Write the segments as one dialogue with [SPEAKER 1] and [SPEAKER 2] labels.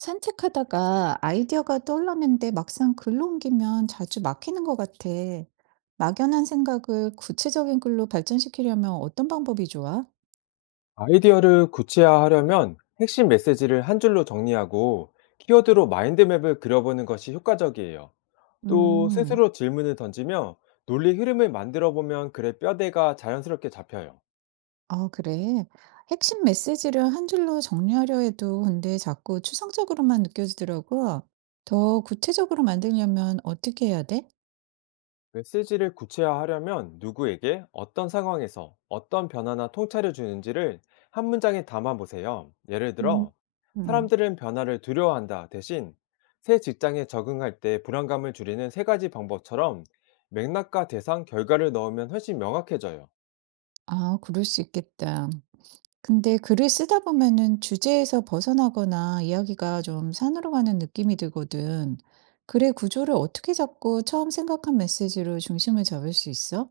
[SPEAKER 1] 산책하다가 아이디어가 떠올랐는데 막상 글로 옮기면 자주 막히는 것 같아. 막연한 생각을 구체적인 글로 발전시키려면 어떤 방법이 좋아?
[SPEAKER 2] 아이디어를 구체화하려면 핵심 메시지를 한 줄로 정리하고 키워드로 마인드맵을 그려보는 것이 효과적이에요. 또
[SPEAKER 1] 음,
[SPEAKER 2] 스스로 질문을 던지며 논리 흐름을 만들어 보면 글의 뼈대가 자연스럽게 잡혀요.
[SPEAKER 1] 아, 그래. 핵심 메시지를 한 줄로 정리하려 해도 근데 자꾸 추상적으로만 느껴지더라고. 더 구체적으로 만들려면 어떻게 해야 돼?
[SPEAKER 2] 메시지를 구체화하려면 누구에게 어떤 상황에서 어떤 변화나 통찰을 주는지를 한 문장에 담아 보세요. 예를
[SPEAKER 1] 음.
[SPEAKER 2] 들어,
[SPEAKER 1] 음.
[SPEAKER 2] 사람들은 변화를 두려워한다 대신 새 직장에 적응할 때 불안감을 줄이는 세 가지 방법처럼 맥락과 대상, 결과를 넣으면 훨씬 명확해져요.
[SPEAKER 1] 아, 그럴 수 있겠다. 근데 글을 쓰다 보면은 주제에서 벗어나거나 이야기가 좀 산으로 가는 느낌이 들거든. 글의 구조를 어떻게 잡고 처음 생각한 메시지로 중심을 잡을 수 있어?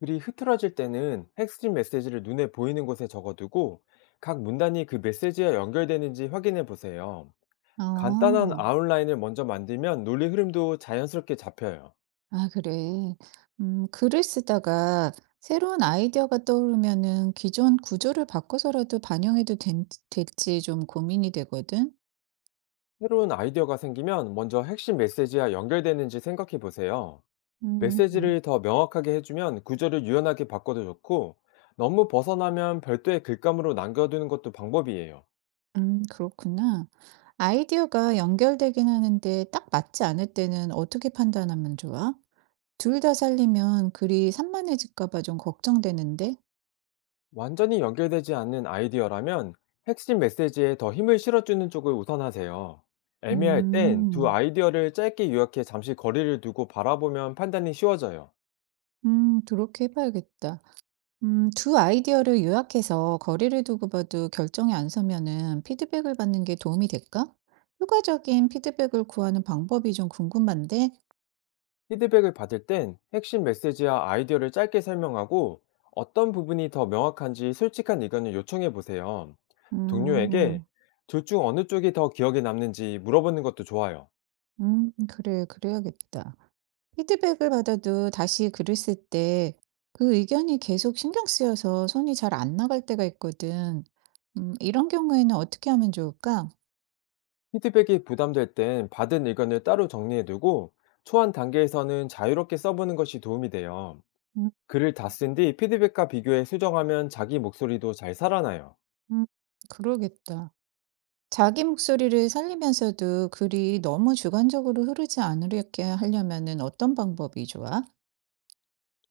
[SPEAKER 2] 글이 흐트러질 때는 핵심 메시지를 눈에 보이는 곳에 적어두고 각 문단이 그 메시지와 연결되는지 확인해 보세요.
[SPEAKER 1] 아,
[SPEAKER 2] 간단한 아웃라인을 먼저 만들면 논리 흐름도 자연스럽게 잡혀요.
[SPEAKER 1] 아, 그래. 글을 쓰다가 새로운 아이디어가 떠오르면은 기존 구조를 바꿔서라도 반영해도 될지 좀 고민이 되거든.
[SPEAKER 2] 새로운 아이디어가 생기면 먼저 핵심 메시지와 연결되는지 생각해 보세요.
[SPEAKER 1] 음. 음.
[SPEAKER 2] 메시지를 더 명확하게 해주면 구조를 유연하게 바꿔도 좋고, 너무 벗어나면 별도의 글감으로 남겨두는 것도 방법이에요.
[SPEAKER 1] 그렇구나. 아이디어가 연결되긴 하는데 딱 맞지 않을 때는 어떻게 판단하면 좋아? 둘 다 살리면 글이 산만해질까 봐 좀 걱정되는데.
[SPEAKER 2] 완전히 연결되지 않는 아이디어라면 핵심 메시지에 더 힘을 실어주는 쪽을 우선하세요. 애매할 땐 두
[SPEAKER 1] 음.
[SPEAKER 2] 아이디어를 짧게 요약해 잠시 거리를 두고 바라보면 판단이 쉬워져요.
[SPEAKER 1] 그렇게 해 봐야겠다. 두 아이디어를 요약해서 거리를 두고 봐도 결정이 안 서면은 피드백을 받는 게 도움이 될까? 효과적인 피드백을 구하는 방법이 좀 궁금한데.
[SPEAKER 2] 피드백을 받을 땐 핵심 메시지와 아이디어를 짧게 설명하고 어떤 부분이 더 명확한지 솔직한 의견을 요청해 보세요. 동료에게
[SPEAKER 1] 음.
[SPEAKER 2] 둘 중 어느 쪽이 더 기억에 남는지 물어보는 것도 좋아요.
[SPEAKER 1] 그래. 그래야겠다. 피드백을 받아도 다시 글을 쓸 때 그 의견이 계속 신경 쓰여서 손이 잘 안 나갈 때가 있거든. 이런 경우에는 어떻게 하면 좋을까?
[SPEAKER 2] 피드백이 부담될 땐 받은 의견을 따로 정리해 두고 초안 단계에서는 자유롭게 써보는 것이 도움이 돼요.
[SPEAKER 1] 음
[SPEAKER 2] 글을 다 쓴 뒤 피드백과 비교해 수정하면 자기 목소리도 잘 살아나요.
[SPEAKER 1] 음 그러겠다. 자기 목소리를 살리면서도 글이 너무 주관적으로 흐르지 않으려게 하려면은 어떤 방법이 좋아?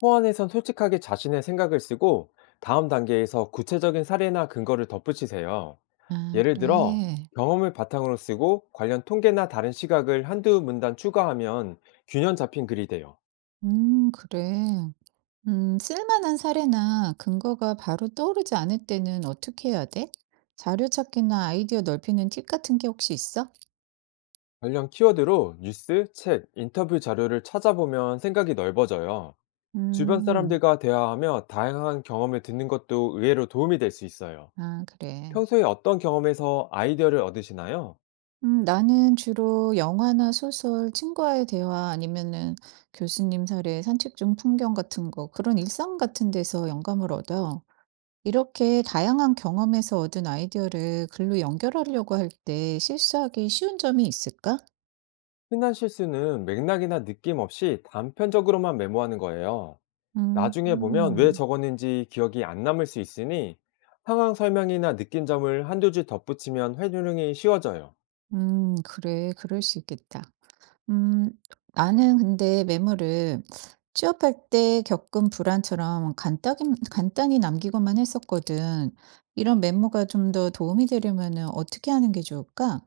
[SPEAKER 2] 호안에선 솔직하게 자신의 생각을 쓰고 다음 단계에서 구체적인 사례나 근거를 덧붙이세요.
[SPEAKER 1] 아,
[SPEAKER 2] 예를 들어,
[SPEAKER 1] 그래.
[SPEAKER 2] 경험을 바탕으로 쓰고 관련 통계나 다른 시각을 한두 문단 추가하면 균형 잡힌 글이 돼요.
[SPEAKER 1] 그래. 쓸만한 사례나 근거가 바로 떠오르지 않을 때는 어떻게 해야 돼? 자료 찾기나 아이디어 넓히는 팁 같은 게 혹시 있어?
[SPEAKER 2] 관련 키워드로 뉴스, 책, 인터뷰 자료를 찾아보면 생각이 넓어져요. 주변
[SPEAKER 1] 음.
[SPEAKER 2] 사람들과 대화하며 다양한 경험을 듣는 것도 의외로 도움이 될 수 있어요.
[SPEAKER 1] 아, 그래.
[SPEAKER 2] 평소에 어떤 경험에서 아이디어를 얻으시나요?
[SPEAKER 1] 나는 주로 영화나 소설, 친구와의 대화 아니면은 교수님 사례, 산책 중 풍경 같은 거 그런 일상 같은 데서 영감을 얻어. 이렇게 다양한 경험에서 얻은 아이디어를 글로 연결하려고 할 때 실수하기 쉬운 점이 있을까?
[SPEAKER 2] 흔한 실수는 맥락이나 느낌 없이 단편적으로만 메모하는 거예요. 나중에 보면
[SPEAKER 1] 음.
[SPEAKER 2] 왜 적었는지 기억이 안 남을 수 있으니 상황 설명이나 느낀 점을 한두 줄 덧붙이면 회유능이 쉬워져요.
[SPEAKER 1] 그래. 그럴 수 있겠다. 음. 나는 근데 메모를 취업할 때 겪은 불안처럼 간단히 남기고만 했었거든. 이런 메모가 좀 더 도움이 되려면은 어떻게 하는 게 좋을까?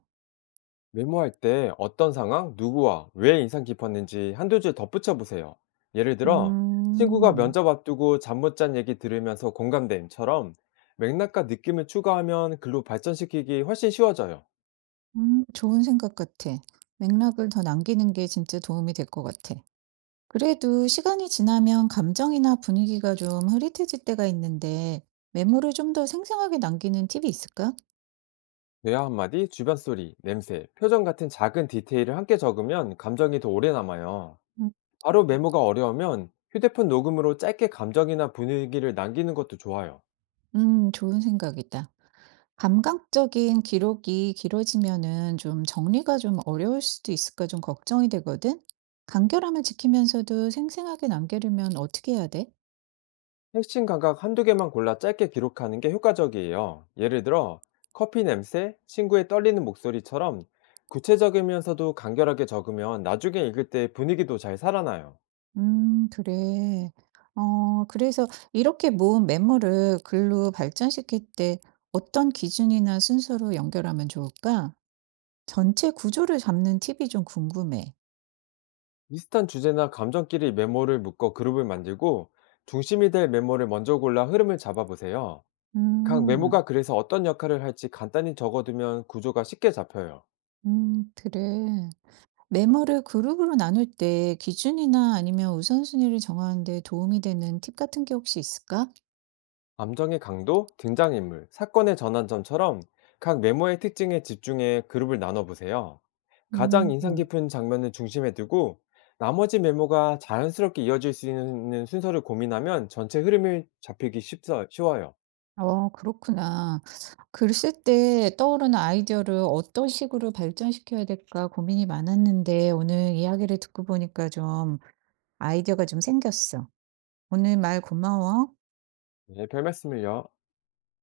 [SPEAKER 2] 메모할 때 어떤 상황, 누구와 왜 인상 깊었는지 한두 줄 덧붙여 보세요. 예를 들어, 친구가
[SPEAKER 1] 음.
[SPEAKER 2] 면접 앞두고 잠 못 잔 얘기 들으면서 공감됨처럼 맥락과 느낌을 추가하면 글로 발전시키기 훨씬 쉬워져요.
[SPEAKER 1] 음. 좋은 생각 같아. 맥락을 더 남기는 게 진짜 도움이 될 것 같아. 그래도 시간이 지나면 감정이나 분위기가 좀 흐릿해질 때가 있는데 메모를 좀 더 생생하게 남기는 팁이 있을까?
[SPEAKER 2] 대화 한마디, 주변 소리, 냄새, 표정 같은 작은 디테일을 함께 적으면 감정이 더 오래 남아요.
[SPEAKER 1] 음.
[SPEAKER 2] 바로 메모가 어려우면 휴대폰 녹음으로 짧게 감정이나 분위기를 남기는 것도 좋아요.
[SPEAKER 1] 좋은 생각이다. 감각적인 기록이 길어지면은 좀 정리가 좀 어려울 수도 있을까 좀 걱정이 되거든? 간결함을 지키면서도 생생하게 남기려면 어떻게 해야 돼?
[SPEAKER 2] 핵심 감각 한두 개만 골라 짧게 기록하는 게 효과적이에요. 예를 들어, 커피 냄새, 친구의 떨리는 목소리처럼 구체적이면서도 간결하게 적으면 나중에 읽을 때 분위기도 잘 살아나요.
[SPEAKER 1] 그래. 그래서 이렇게 모은 메모를 글로 발전시킬 때 어떤 기준이나 순서로 연결하면 좋을까? 전체 구조를 잡는 팁이 좀 궁금해.
[SPEAKER 2] 비슷한 주제나 감정끼리 메모를 묶어 그룹을 만들고 중심이 될 메모를 먼저 골라 흐름을 잡아보세요. 각
[SPEAKER 1] 음.
[SPEAKER 2] 메모가 그래서 어떤 역할을 할지 간단히 적어두면 구조가 쉽게 잡혀요.
[SPEAKER 1] 그래. 메모를 그룹으로 나눌 때 기준이나 아니면 우선순위를 정하는 데 도움이 되는 팁 같은 게 혹시 있을까?
[SPEAKER 2] 감정의 강도, 등장인물, 사건의 전환점처럼 각 메모의 특징에 집중해 그룹을 나눠보세요. 가장 인상
[SPEAKER 1] 음,
[SPEAKER 2] 깊은 장면을 중심에 두고 나머지 메모가 자연스럽게 이어질 수 있는 순서를 고민하면 전체 흐름을 쉬워요.
[SPEAKER 1] 그렇구나. 글 쓸 때 떠오르는 아이디어를 어떤 식으로 발전시켜야 될까 고민이 많았는데 오늘 이야기를 듣고 보니까 좀 아이디어가 좀 생겼어. 오늘 말 고마워.
[SPEAKER 2] 네, 별 말씀을요.